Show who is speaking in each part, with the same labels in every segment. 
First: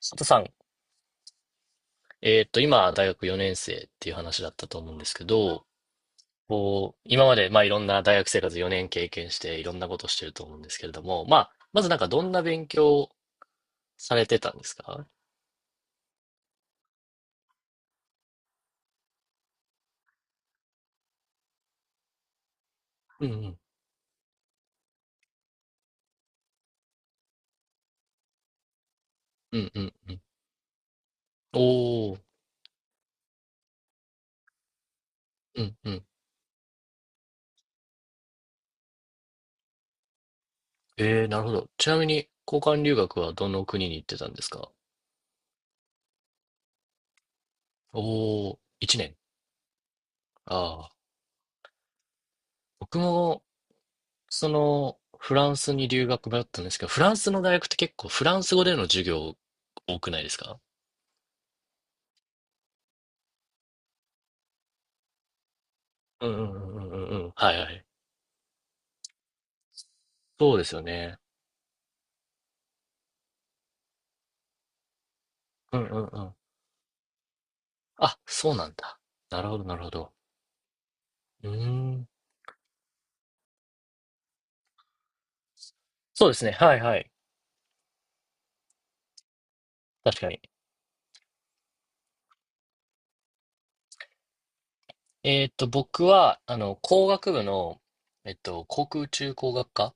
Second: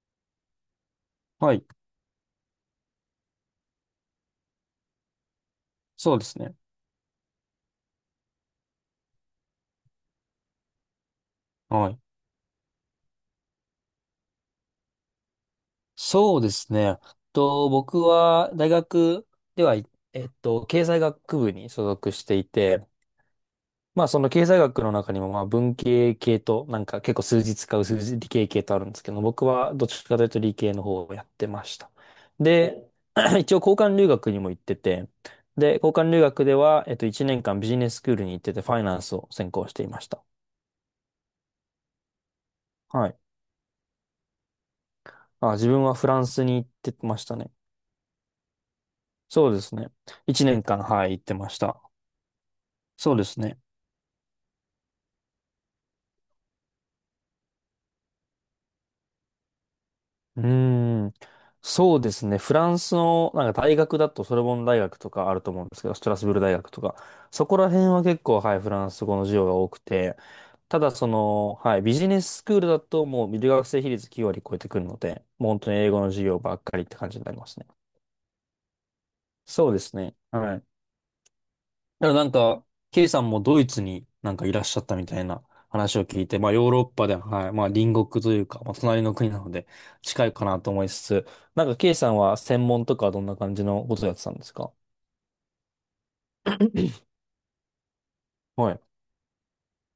Speaker 1: 佐藤さん、
Speaker 2: はい。
Speaker 1: 今、大学4年生っていう話だったと思うんですけど、
Speaker 2: そうですね。
Speaker 1: こう、今まで、まあ、いろんな大学生活4年経験して、いろんなことしてると思うんですけれども、まあ、まず
Speaker 2: は
Speaker 1: なん
Speaker 2: い。
Speaker 1: か、どんな勉強をされてたんですか？
Speaker 2: そうですね。僕は大学では、いえっと、経済学部に所属していて、
Speaker 1: うんうん。
Speaker 2: まあその経済学の中にもまあ文系系となんか結構数字使う数字理系系とあるんですけど、僕
Speaker 1: うん
Speaker 2: は
Speaker 1: う
Speaker 2: どっ
Speaker 1: ん
Speaker 2: ち
Speaker 1: う
Speaker 2: か
Speaker 1: ん。
Speaker 2: というと理系の方をやってました。
Speaker 1: おー。
Speaker 2: で、一応交換留学にも行ってて、
Speaker 1: う
Speaker 2: で、
Speaker 1: んう
Speaker 2: 交
Speaker 1: ん。
Speaker 2: 換留学では、1年間ビジネススクールに行っててファイナンスを専攻していました。
Speaker 1: えー、なるほど。ちなみに、交換留
Speaker 2: はい。
Speaker 1: 学はどの国に行ってたんですか？
Speaker 2: あ、自分はフランスに行ってましたね。
Speaker 1: おー、1年。
Speaker 2: そうですね。一
Speaker 1: あ
Speaker 2: 年間、
Speaker 1: あ。
Speaker 2: はい、行ってました。
Speaker 1: 僕
Speaker 2: そうです
Speaker 1: も、
Speaker 2: ね。
Speaker 1: その、フランスに留学だったんですけど、フランスの大学って結構、フランス語での授業多くないです
Speaker 2: う
Speaker 1: か？
Speaker 2: ーん。そうですね。フランスの、なんか大学だと、ソルボン大学とかあると思うんですけど、ストラス
Speaker 1: うん
Speaker 2: ブール
Speaker 1: う
Speaker 2: 大学
Speaker 1: んうんう
Speaker 2: と
Speaker 1: んう
Speaker 2: か、
Speaker 1: んうん。
Speaker 2: そ
Speaker 1: は
Speaker 2: こ
Speaker 1: い
Speaker 2: ら
Speaker 1: はい。
Speaker 2: 辺は結構、はい、フランス語の授業が多くて、
Speaker 1: そうです
Speaker 2: た
Speaker 1: よ
Speaker 2: だそ
Speaker 1: ね。
Speaker 2: の、はい、ビジネススクールだともう留学生比率9割超えてくるので、もう本当に
Speaker 1: うん
Speaker 2: 英
Speaker 1: う
Speaker 2: 語
Speaker 1: ん
Speaker 2: の
Speaker 1: う
Speaker 2: 授
Speaker 1: ん。
Speaker 2: 業ばっかりって感じになりますね。
Speaker 1: あ、そうなんだ。なるほど、
Speaker 2: そう
Speaker 1: な
Speaker 2: で
Speaker 1: るほ
Speaker 2: す
Speaker 1: ど。
Speaker 2: ね。はい。
Speaker 1: うーん。
Speaker 2: だからなんか、ケイさんもドイツになんかいらっしゃったみたいな話を聞
Speaker 1: そ
Speaker 2: い
Speaker 1: うで
Speaker 2: て、
Speaker 1: す
Speaker 2: ま
Speaker 1: ね。
Speaker 2: あヨー
Speaker 1: はい
Speaker 2: ロッ
Speaker 1: は
Speaker 2: パ
Speaker 1: い。
Speaker 2: で、はい、まあ隣国というか、まあ隣の国なので
Speaker 1: 確
Speaker 2: 近
Speaker 1: か
Speaker 2: い
Speaker 1: に。
Speaker 2: かなと思いつつ、なんかケイさんは専門とかはどんな感じのことをやってたんですか？
Speaker 1: 僕は、工学部の、
Speaker 2: はい。
Speaker 1: 航空宇宙工学科っ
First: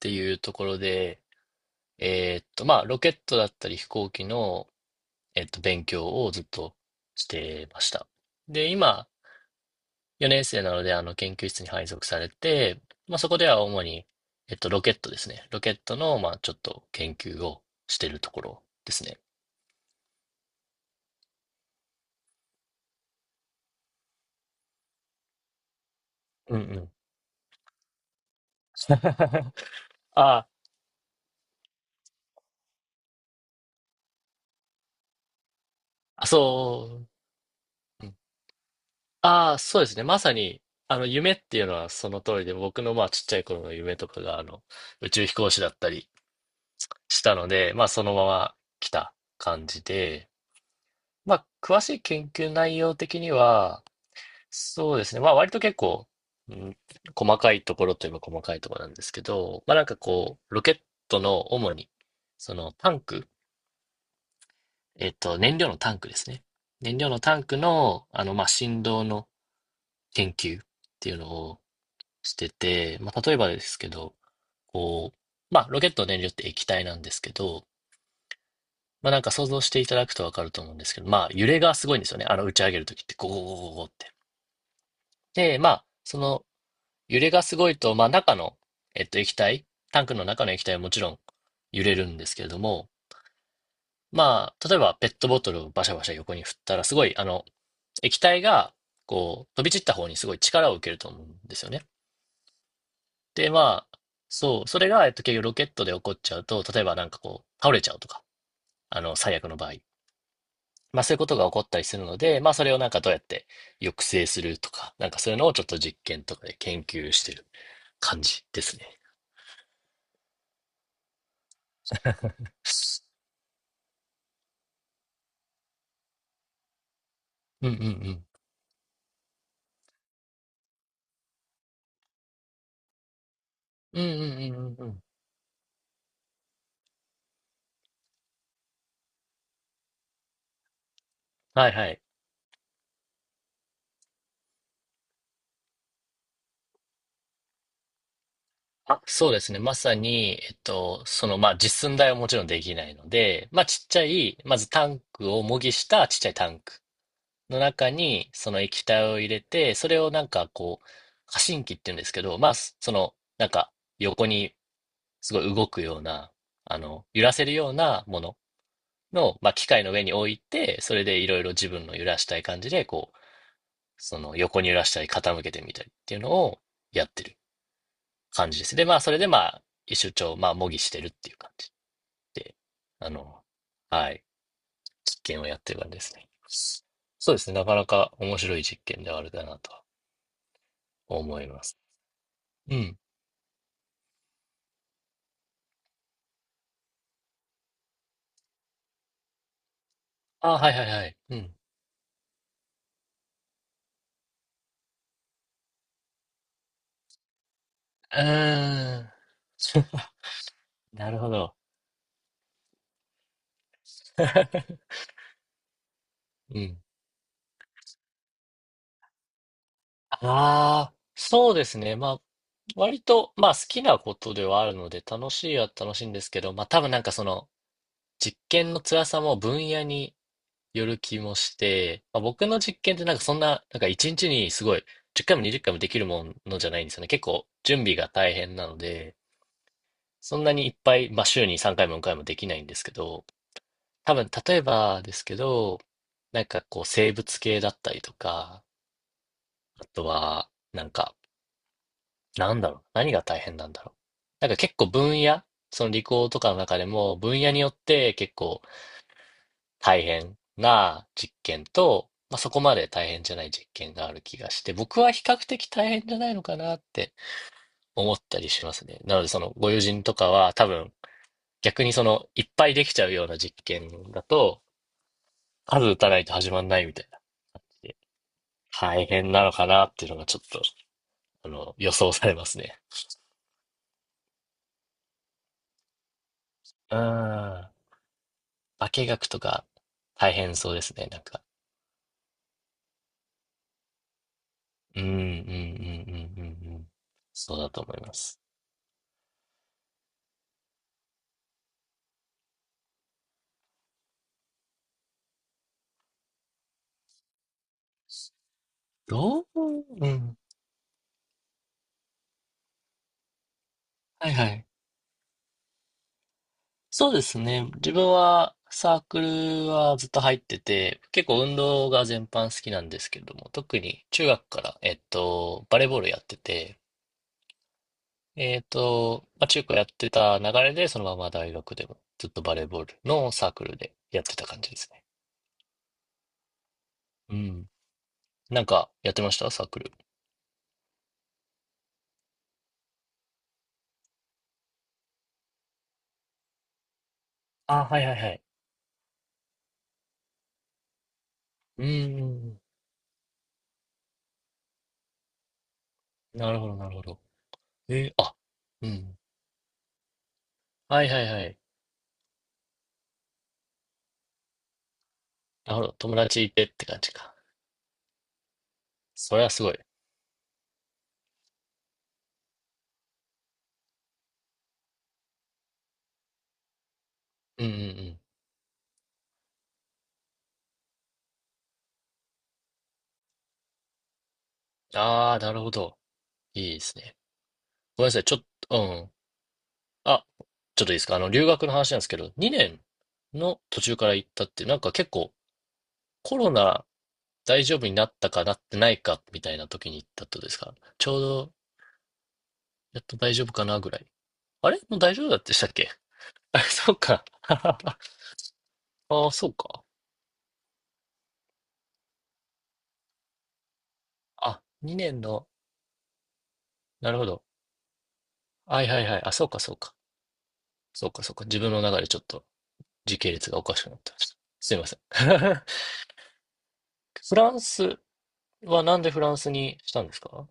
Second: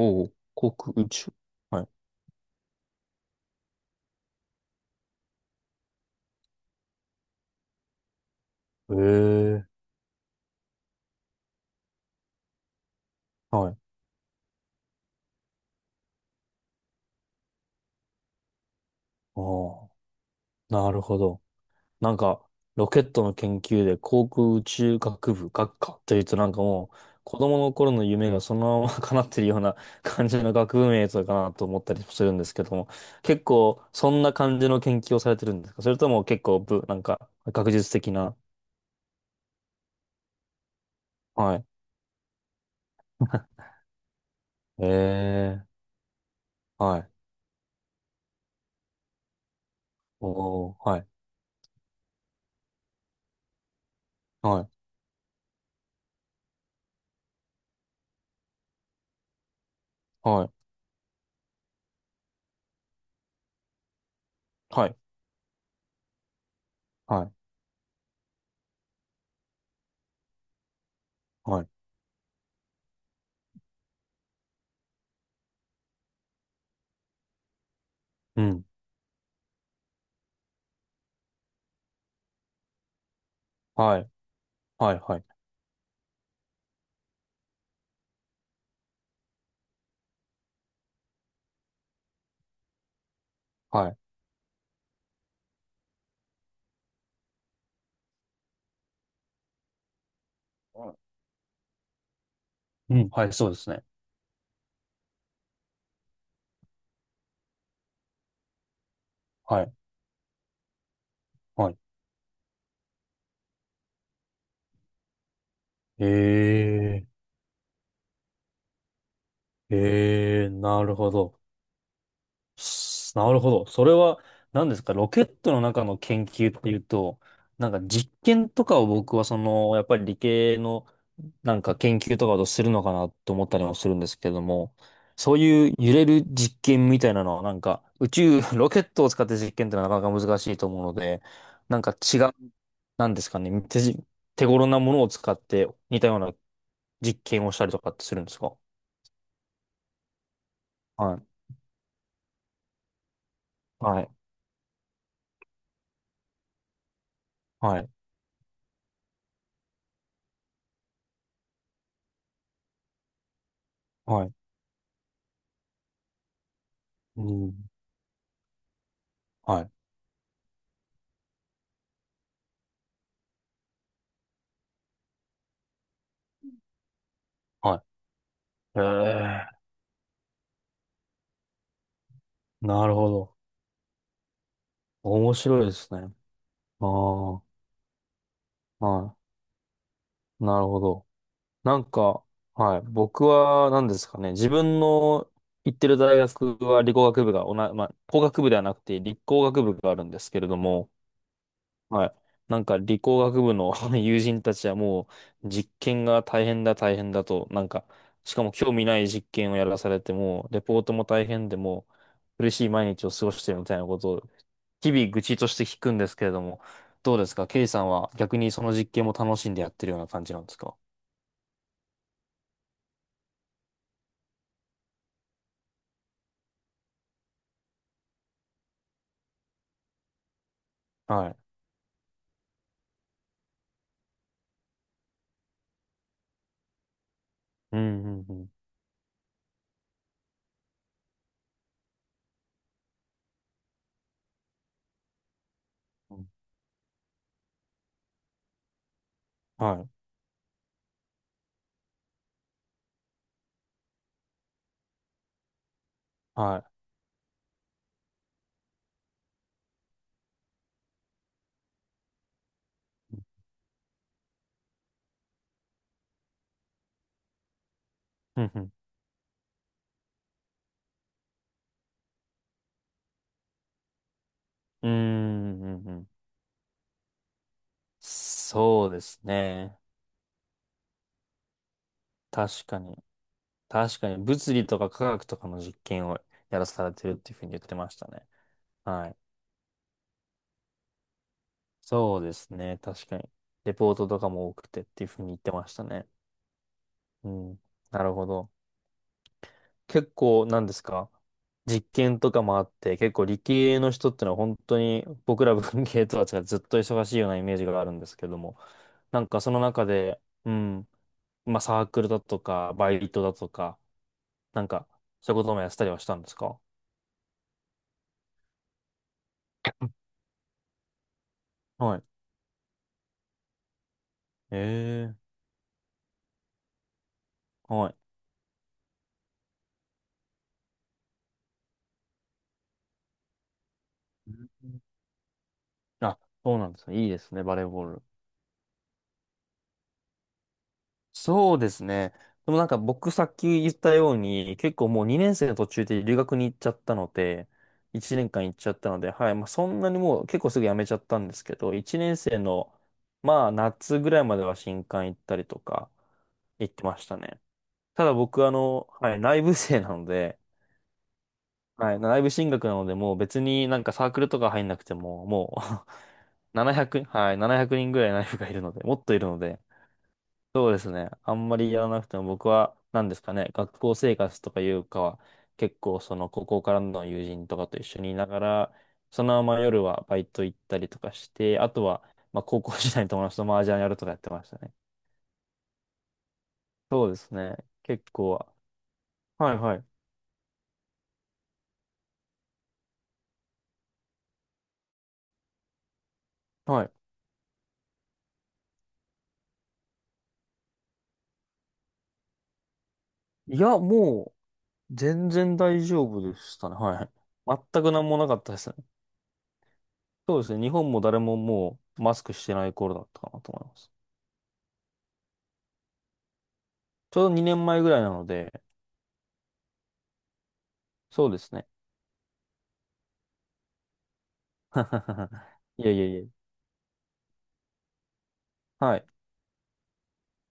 Speaker 1: てい
Speaker 2: お、
Speaker 1: うとこ
Speaker 2: 航
Speaker 1: ろ
Speaker 2: 空宇
Speaker 1: で、
Speaker 2: 宙。はい。
Speaker 1: まあ、ロケットだったり飛行機の、勉強をずっとしてました。で、
Speaker 2: え
Speaker 1: 今、
Speaker 2: え。
Speaker 1: 4年生なので、研究室に配属されて、まあ、そこでは
Speaker 2: はい。
Speaker 1: 主に、ロケットですね。ロケットの、まあ、ちょっと研究をしてるところですね。
Speaker 2: おお、なるほど。なんか、ロケットの研究で航空宇宙学部学科というとなん
Speaker 1: うん
Speaker 2: か
Speaker 1: う
Speaker 2: も
Speaker 1: ん。
Speaker 2: う、子供の頃の夢がそのまま 叶っ てるような感じ
Speaker 1: あ
Speaker 2: の学部名とかなと思ったりするんですけども、結構そんな感じの研究をされてるんですか？それとも
Speaker 1: あ、
Speaker 2: 結構なん
Speaker 1: そ
Speaker 2: か学術
Speaker 1: う。う
Speaker 2: 的
Speaker 1: ん。
Speaker 2: な。
Speaker 1: ああ、そうですね。まさに、夢っ
Speaker 2: は
Speaker 1: ていう
Speaker 2: い。
Speaker 1: のはその通りで、僕の、まあ、ちっちゃい頃の夢とかが、宇宙飛行士
Speaker 2: ええ、
Speaker 1: だったり
Speaker 2: はい。
Speaker 1: したので、まあ、そのまま来た感じで、
Speaker 2: おー、はい。
Speaker 1: まあ、詳しい研究内容的には、
Speaker 2: はい。
Speaker 1: そうですね。まあ割と結構、うん、細かいところといえば細かいところなんですけど、まあなんかこ
Speaker 2: はい。
Speaker 1: う、ロケットの主に、そのタンク、
Speaker 2: はい。
Speaker 1: 燃料のタンクですね。燃料の
Speaker 2: は
Speaker 1: タ
Speaker 2: い。
Speaker 1: ンクの、まあ振動の研究っていうのを
Speaker 2: はい。
Speaker 1: してて、まあ例えばですけど、こう、まあロケットの燃料って液体なんですけど、
Speaker 2: うん。
Speaker 1: まあなんか想像していただくとわかると思うんですけど、まあ揺れがすごいんですよね。あの打ち上げるときってゴーゴーゴーゴーっ
Speaker 2: はい。
Speaker 1: て。
Speaker 2: はい。はい。
Speaker 1: で、まあ、その揺れがすごいと、まあ、中の、液体、タンクの中の液体はもちろん揺れるんですけれども、
Speaker 2: はい。
Speaker 1: まあ、例えばペットボトルをバシャバシャ横に振ったら、すごい、液体が、こう、飛び散った方にすごい力を受けると思うんですよね。
Speaker 2: うん。はい。そ
Speaker 1: で、
Speaker 2: うですね。
Speaker 1: まあ、そう、それが、結局ロケットで起こっちゃうと、例えばなんかこう、倒れちゃうとか、最悪の
Speaker 2: は
Speaker 1: 場合。
Speaker 2: い。
Speaker 1: まあ、そういうことが起こっ
Speaker 2: は
Speaker 1: た
Speaker 2: い。
Speaker 1: りするので、まあ、それをなんかどうやって抑制するとか、なんかそういうのをちょっと実験とかで研
Speaker 2: え
Speaker 1: 究
Speaker 2: え、
Speaker 1: してる感じですね。
Speaker 2: ええ、なるほど。なるほど。それは、何ですか、ロケットの中の研究っていうと、
Speaker 1: う
Speaker 2: な
Speaker 1: んう
Speaker 2: ん
Speaker 1: ん
Speaker 2: か
Speaker 1: う
Speaker 2: 実
Speaker 1: ん。
Speaker 2: 験とかを僕はその、やっぱり理系のなんか研究とかをするのかなと思ったりもするん
Speaker 1: うん
Speaker 2: ですけれど
Speaker 1: うんう
Speaker 2: も、
Speaker 1: んうんうん。
Speaker 2: そういう揺れる実験みたいなのはなんか宇宙、ロケットを使って実験ってのはなかなか難しいと思うので、
Speaker 1: はい
Speaker 2: なん
Speaker 1: は
Speaker 2: か
Speaker 1: い。
Speaker 2: 違う、なんですかね、手頃なものを使って似たような実験をしたりとかってするんですか？
Speaker 1: あ、そうですね。まさに、
Speaker 2: は
Speaker 1: その、
Speaker 2: い。
Speaker 1: まあ、実寸大はもちろんできないので、まあ、ちっち
Speaker 2: は
Speaker 1: ゃ
Speaker 2: い。
Speaker 1: い、まずタンクを模擬したちっちゃいタンクの
Speaker 2: はい。
Speaker 1: 中に、その液体を入れて、それをなんかこう、過信機って言うんですけど、まあ、その、なんか、
Speaker 2: は
Speaker 1: 横
Speaker 2: い。
Speaker 1: にすごい動くような、
Speaker 2: う
Speaker 1: 揺らせる
Speaker 2: ん、
Speaker 1: ようなものの、まあ、
Speaker 2: は
Speaker 1: 機
Speaker 2: い。
Speaker 1: 械の上に置いて、それでいろいろ自分の揺らしたい感じで、こう、その横に揺らしたり傾けてみたりっていうのをやってる
Speaker 2: は
Speaker 1: 感じです。
Speaker 2: い。え
Speaker 1: で、まあ、それでま
Speaker 2: え、
Speaker 1: あ、一周帳、まあ、模擬してるっていう感じで、
Speaker 2: なるほ
Speaker 1: あ
Speaker 2: ど。
Speaker 1: の、はい、実
Speaker 2: 面
Speaker 1: 験をやっ
Speaker 2: 白いで
Speaker 1: てる感
Speaker 2: す
Speaker 1: じで
Speaker 2: ね。
Speaker 1: すね。
Speaker 2: あ
Speaker 1: そうで
Speaker 2: あ、
Speaker 1: すね、なかなか面白い実験で
Speaker 2: は
Speaker 1: はあるかなとは
Speaker 2: い。なるほど。
Speaker 1: 思います。
Speaker 2: なんか、
Speaker 1: う
Speaker 2: はい。
Speaker 1: ん。
Speaker 2: 僕は何ですかね。自分の行ってる大学は理工学部がまあ、工学部ではなくて理工学部があるんですけれ
Speaker 1: あ、
Speaker 2: ど
Speaker 1: はいはい
Speaker 2: も、
Speaker 1: はい。うん。
Speaker 2: はい。なんか理工学部の 友人たちはもう実験が大変だ大変だと、なんか、
Speaker 1: う
Speaker 2: しかも興味な
Speaker 1: ーん。
Speaker 2: い実験をやらされても、レポー トも
Speaker 1: なる
Speaker 2: 大
Speaker 1: ほ
Speaker 2: 変
Speaker 1: ど。
Speaker 2: でもう苦しい毎日を過ごしてるみたいなことを 日々愚痴として聞くんですけれど
Speaker 1: う
Speaker 2: も、
Speaker 1: ん。
Speaker 2: どうですか？ケイさんは逆にその実験も楽しんでやってるような感じなんですか？
Speaker 1: ああ、そうですね。まあ、割と、まあ、好きなことではあるので、楽しいは楽しいんですけど、まあ、多分なんかその、実験の辛さも分野による気
Speaker 2: は
Speaker 1: も
Speaker 2: い。
Speaker 1: して、まあ、僕の実験ってなんかそんな、なんか一日にちにすごい10回も20回もできるものじゃないんですよね。結構
Speaker 2: う
Speaker 1: 準
Speaker 2: ん、
Speaker 1: 備が
Speaker 2: うん、
Speaker 1: 大
Speaker 2: うん。
Speaker 1: 変なので、そんなにいっぱい、まあ、週に3回も4回もできないんですけど、多分例えばですけど、
Speaker 2: うん、
Speaker 1: なんかこう生物系だったりとか、
Speaker 2: は
Speaker 1: あ
Speaker 2: い、
Speaker 1: とはなんか、なんだろう、何が大変なんだろう。なんか結構分野、その理工とかの
Speaker 2: は
Speaker 1: 中でも分野によって結構大変な実験と、まあ、そこまで大変じゃない実験がある気がして、僕は比較的大変じゃないのかなって思った
Speaker 2: い。う
Speaker 1: り
Speaker 2: ん、う
Speaker 1: し
Speaker 2: ん。
Speaker 1: ますね。なので、そのご友人とかは多分逆にそのいっぱいできちゃうような実験だと、
Speaker 2: うーん、う
Speaker 1: 数
Speaker 2: ん、う
Speaker 1: 打た
Speaker 2: ん。
Speaker 1: ないと始まんないみたいな感じで、
Speaker 2: そうで
Speaker 1: 大
Speaker 2: す
Speaker 1: 変なのか
Speaker 2: ね。
Speaker 1: なっていうのがちょっと、予想されます
Speaker 2: 確
Speaker 1: ね。
Speaker 2: かに。確かに、物理とか科学とかの実験をやらされ
Speaker 1: う
Speaker 2: てるっていうふうに言っ
Speaker 1: ん。
Speaker 2: てましたね。
Speaker 1: 化
Speaker 2: はい。
Speaker 1: 学とか大変そうですね、なんか。
Speaker 2: そうですね。確かに。レポートとかも多くてっ
Speaker 1: うん、
Speaker 2: て
Speaker 1: う
Speaker 2: い
Speaker 1: ん、
Speaker 2: う
Speaker 1: うん、う
Speaker 2: ふうに言ってましたね。
Speaker 1: ん、うん、うん。
Speaker 2: う
Speaker 1: そう
Speaker 2: ん。
Speaker 1: だと思い
Speaker 2: な
Speaker 1: ま
Speaker 2: るほ
Speaker 1: す。
Speaker 2: ど。結構、なんですか、実験とかもあって、結構理系の人ってのは本当に僕ら文系とは違ってずっと忙しいようなイメージがあるんですけども、なん
Speaker 1: ど
Speaker 2: か
Speaker 1: う
Speaker 2: その中
Speaker 1: う
Speaker 2: で、
Speaker 1: ん。
Speaker 2: うん、まあサークルだとか、バイトだとか、
Speaker 1: はいは
Speaker 2: な
Speaker 1: い。
Speaker 2: んかそういうこともやってたりはしたんですか？
Speaker 1: そうですね。自分はサークルはずっと入ってて、結構運動
Speaker 2: は
Speaker 1: が
Speaker 2: い。
Speaker 1: 全般好きなんですけれども、特に中学から、
Speaker 2: ええ、
Speaker 1: バレーボールやってて、
Speaker 2: はい。
Speaker 1: まあ、中高やってた流れで、そのまま大学でもずっとバレーボールのサークルでやっ
Speaker 2: う
Speaker 1: てた感じで
Speaker 2: ん、
Speaker 1: すね。
Speaker 2: あ、そうなんですね。いいで
Speaker 1: う
Speaker 2: すね、バレ
Speaker 1: ん。
Speaker 2: ーボール。
Speaker 1: なんかやってましたサークル。
Speaker 2: そうですね。でもなんか僕さっき言ったように、結構もう2年生の途中で留学に行っちゃったので、
Speaker 1: あ、はいは
Speaker 2: 1
Speaker 1: いは
Speaker 2: 年
Speaker 1: い。
Speaker 2: 間行っちゃったので、はい、まあそんなにもう結構すぐ辞めちゃったんですけど、
Speaker 1: うん
Speaker 2: 1年
Speaker 1: うんう
Speaker 2: 生
Speaker 1: ん。
Speaker 2: のまあ夏ぐらいまでは新歓行ったりとか
Speaker 1: なるほ
Speaker 2: 行っ
Speaker 1: ど
Speaker 2: て
Speaker 1: なる
Speaker 2: ま
Speaker 1: ほ
Speaker 2: した
Speaker 1: ど。
Speaker 2: ね。た
Speaker 1: えー、
Speaker 2: だ
Speaker 1: あ、
Speaker 2: 僕あ
Speaker 1: う
Speaker 2: の、は
Speaker 1: ん。
Speaker 2: い、内部生なので、
Speaker 1: はいはいはい。
Speaker 2: はい、内部進学なので、もう別になんかサークルとか入んなくても、も
Speaker 1: なるほ
Speaker 2: う
Speaker 1: ど。友達い てって感
Speaker 2: 700、
Speaker 1: じか。
Speaker 2: はい、700人ぐらい内部がいるので、もっといる
Speaker 1: そ
Speaker 2: の
Speaker 1: れは
Speaker 2: で、
Speaker 1: すごい。
Speaker 2: そうですね。あんまりやらなくても僕は何ですかね、学校生活とかいうかは、結構その高校からの友人と
Speaker 1: うん
Speaker 2: か
Speaker 1: うん
Speaker 2: と
Speaker 1: う
Speaker 2: 一緒にい
Speaker 1: ん。
Speaker 2: ながら、そのまま夜はバイト行ったりとかして、あとはまあ高校時代の友達と麻雀やるとかやってましたね。
Speaker 1: ああ、なるほど。いいです
Speaker 2: そう
Speaker 1: ね。
Speaker 2: ですね。
Speaker 1: ご
Speaker 2: 結
Speaker 1: めんなさい。
Speaker 2: 構
Speaker 1: ちょっ
Speaker 2: は。
Speaker 1: と、うん。
Speaker 2: はいはい。
Speaker 1: あ、ちょっといいですか？留学の話なんですけど、2年の途中から行ったって、なんか結構コロナ
Speaker 2: はい。
Speaker 1: 大丈夫になったかなってないかみたいな時に行ったってことですか？ちょうど、やっと大丈夫
Speaker 2: い
Speaker 1: かな
Speaker 2: や、
Speaker 1: ぐらい。
Speaker 2: も
Speaker 1: あれ
Speaker 2: う
Speaker 1: もう大丈夫
Speaker 2: 全
Speaker 1: だって
Speaker 2: 然
Speaker 1: したっ
Speaker 2: 大
Speaker 1: け？
Speaker 2: 丈夫で し
Speaker 1: あ、
Speaker 2: たね。
Speaker 1: そ
Speaker 2: はい
Speaker 1: うか。
Speaker 2: はい。全く
Speaker 1: あ
Speaker 2: 何もなかったですね。
Speaker 1: あ、そうか。
Speaker 2: そうですね。日本も誰ももうマスクしてない頃だったかなと思います。
Speaker 1: あ、2年の、な
Speaker 2: ち
Speaker 1: るほ
Speaker 2: ょうど
Speaker 1: ど。
Speaker 2: 2年前ぐらいなので、
Speaker 1: はいはいはい。あ、そうかそうか。そうか
Speaker 2: そう
Speaker 1: そう
Speaker 2: で
Speaker 1: か。
Speaker 2: す
Speaker 1: 自
Speaker 2: ね。
Speaker 1: 分の中でちょっと時系列がおかしくなってました。すいません。
Speaker 2: いやいやいや。
Speaker 1: フランス、は
Speaker 2: は
Speaker 1: なん
Speaker 2: い。
Speaker 1: でフランスにしたんですか？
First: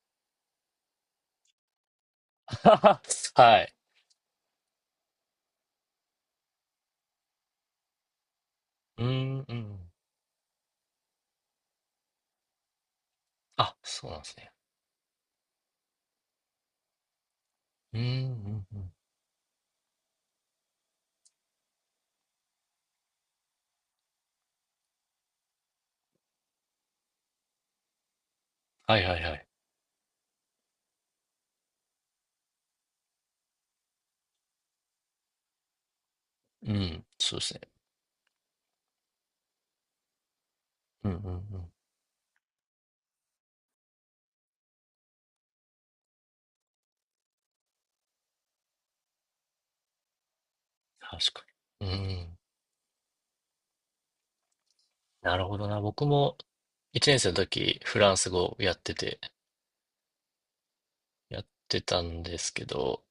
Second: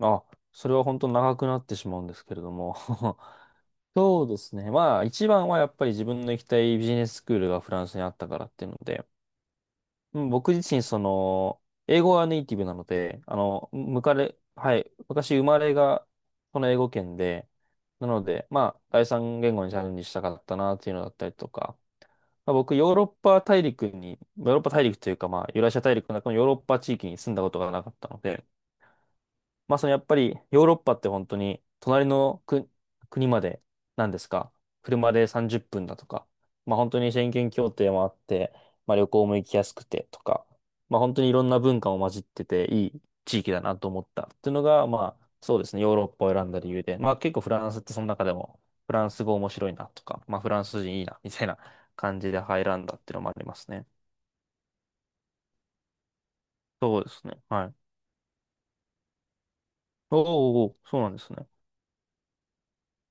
Speaker 2: あ、それは本当長くなってしまうんですけれども。
Speaker 1: はい。
Speaker 2: そうですね。まあ、一番はやっぱり自分の行きたいビジネススクールがフランスにあったからっていうの
Speaker 1: う
Speaker 2: で、
Speaker 1: ん、うん。
Speaker 2: うん、僕自身、その、英語はネイティブなので、あの、
Speaker 1: あ、
Speaker 2: む
Speaker 1: そう
Speaker 2: か
Speaker 1: なんです
Speaker 2: れ、
Speaker 1: ね。
Speaker 2: はい、昔生まれがこの英語圏で、
Speaker 1: うん、う
Speaker 2: なので、
Speaker 1: ん、
Speaker 2: ま
Speaker 1: う
Speaker 2: あ、
Speaker 1: ん。
Speaker 2: 第三言語にチャレンジしたかったなっていうのだったりとか、まあ、僕、ヨーロッパ大陸に、ヨーロッパ大陸というか、まあ、ユーラシア大陸の中のヨーロッパ地域に住んだことがなかったので、
Speaker 1: はいはいはい。
Speaker 2: まあ、そのやっぱりヨーロッパって本当に隣の国、国まで何ですか、車で30分だとか、
Speaker 1: う
Speaker 2: まあ、本当
Speaker 1: ん、
Speaker 2: に宣
Speaker 1: そうで
Speaker 2: 言
Speaker 1: すね。
Speaker 2: 協定もあって、まあ、旅行も行きやすくてとか、まあ、
Speaker 1: うん、う
Speaker 2: 本
Speaker 1: ん、
Speaker 2: 当に
Speaker 1: う
Speaker 2: いろんな
Speaker 1: ん。
Speaker 2: 文化も混じってていい地域だなと思ったっていうのが、まあ、そうですね、ヨーロッパを選んだ理由で、まあ、結構フランスってその中でもフランス語面白いなとか、まあ、フランス人いいなみ
Speaker 1: 確
Speaker 2: た
Speaker 1: か
Speaker 2: いな
Speaker 1: に。う
Speaker 2: 感じ
Speaker 1: ん。
Speaker 2: で入らんだっていうのもありますね。
Speaker 1: なるほどな。僕も
Speaker 2: そうで
Speaker 1: 1
Speaker 2: す
Speaker 1: 年生
Speaker 2: ね。
Speaker 1: の
Speaker 2: は
Speaker 1: 時、
Speaker 2: い。
Speaker 1: フランス語
Speaker 2: おーおー、おー、そうなんです
Speaker 1: やっ
Speaker 2: ね。
Speaker 1: てたんですけど、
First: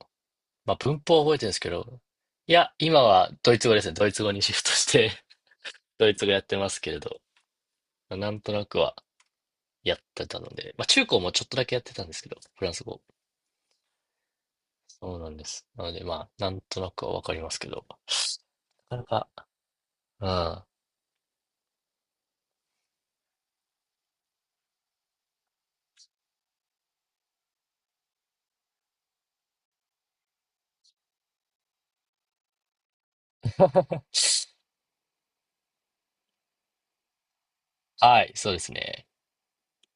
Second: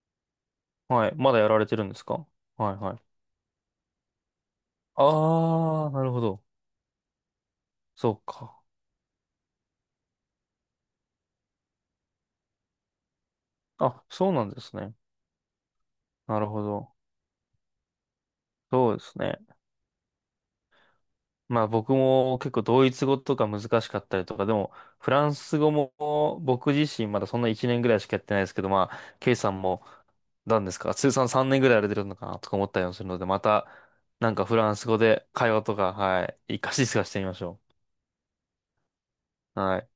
Speaker 1: まあ文
Speaker 2: はい。
Speaker 1: 法は
Speaker 2: ま
Speaker 1: 覚え
Speaker 2: だ
Speaker 1: て
Speaker 2: や
Speaker 1: るんです
Speaker 2: られ
Speaker 1: け
Speaker 2: てるんで
Speaker 1: ど、
Speaker 2: すか？
Speaker 1: いや、
Speaker 2: はいは
Speaker 1: 今
Speaker 2: い。
Speaker 1: はドイツ語ですね。ドイツ語にシフトして
Speaker 2: ああ、な
Speaker 1: ド
Speaker 2: る
Speaker 1: イ
Speaker 2: ほ
Speaker 1: ツ語やっ
Speaker 2: ど。
Speaker 1: てますけれど、
Speaker 2: そ
Speaker 1: まあ
Speaker 2: う
Speaker 1: なんと
Speaker 2: か。
Speaker 1: なくはやってたので、まあ中高もちょっとだけやってたんですけど、フランス語。
Speaker 2: あ、そうなんですね。
Speaker 1: そうなんです。なので、まあ、
Speaker 2: なる
Speaker 1: なん
Speaker 2: ほ
Speaker 1: とな
Speaker 2: ど。
Speaker 1: くはわかりますけど、
Speaker 2: そうで
Speaker 1: な
Speaker 2: す
Speaker 1: か
Speaker 2: ね。
Speaker 1: なか、うん。
Speaker 2: まあ僕も結構ドイツ語とか難しかったりとか、でもフランス語も僕自身まだそんな1年ぐらいしかやってないですけど、まあ、ケイさんも何ですか、通算3年ぐらいやられてるのかなとか思ったりもするので、また なんかフランス語で会話とか、はい、活かし活かしてみましょ
Speaker 1: はい、そうですね。
Speaker 2: う。はい。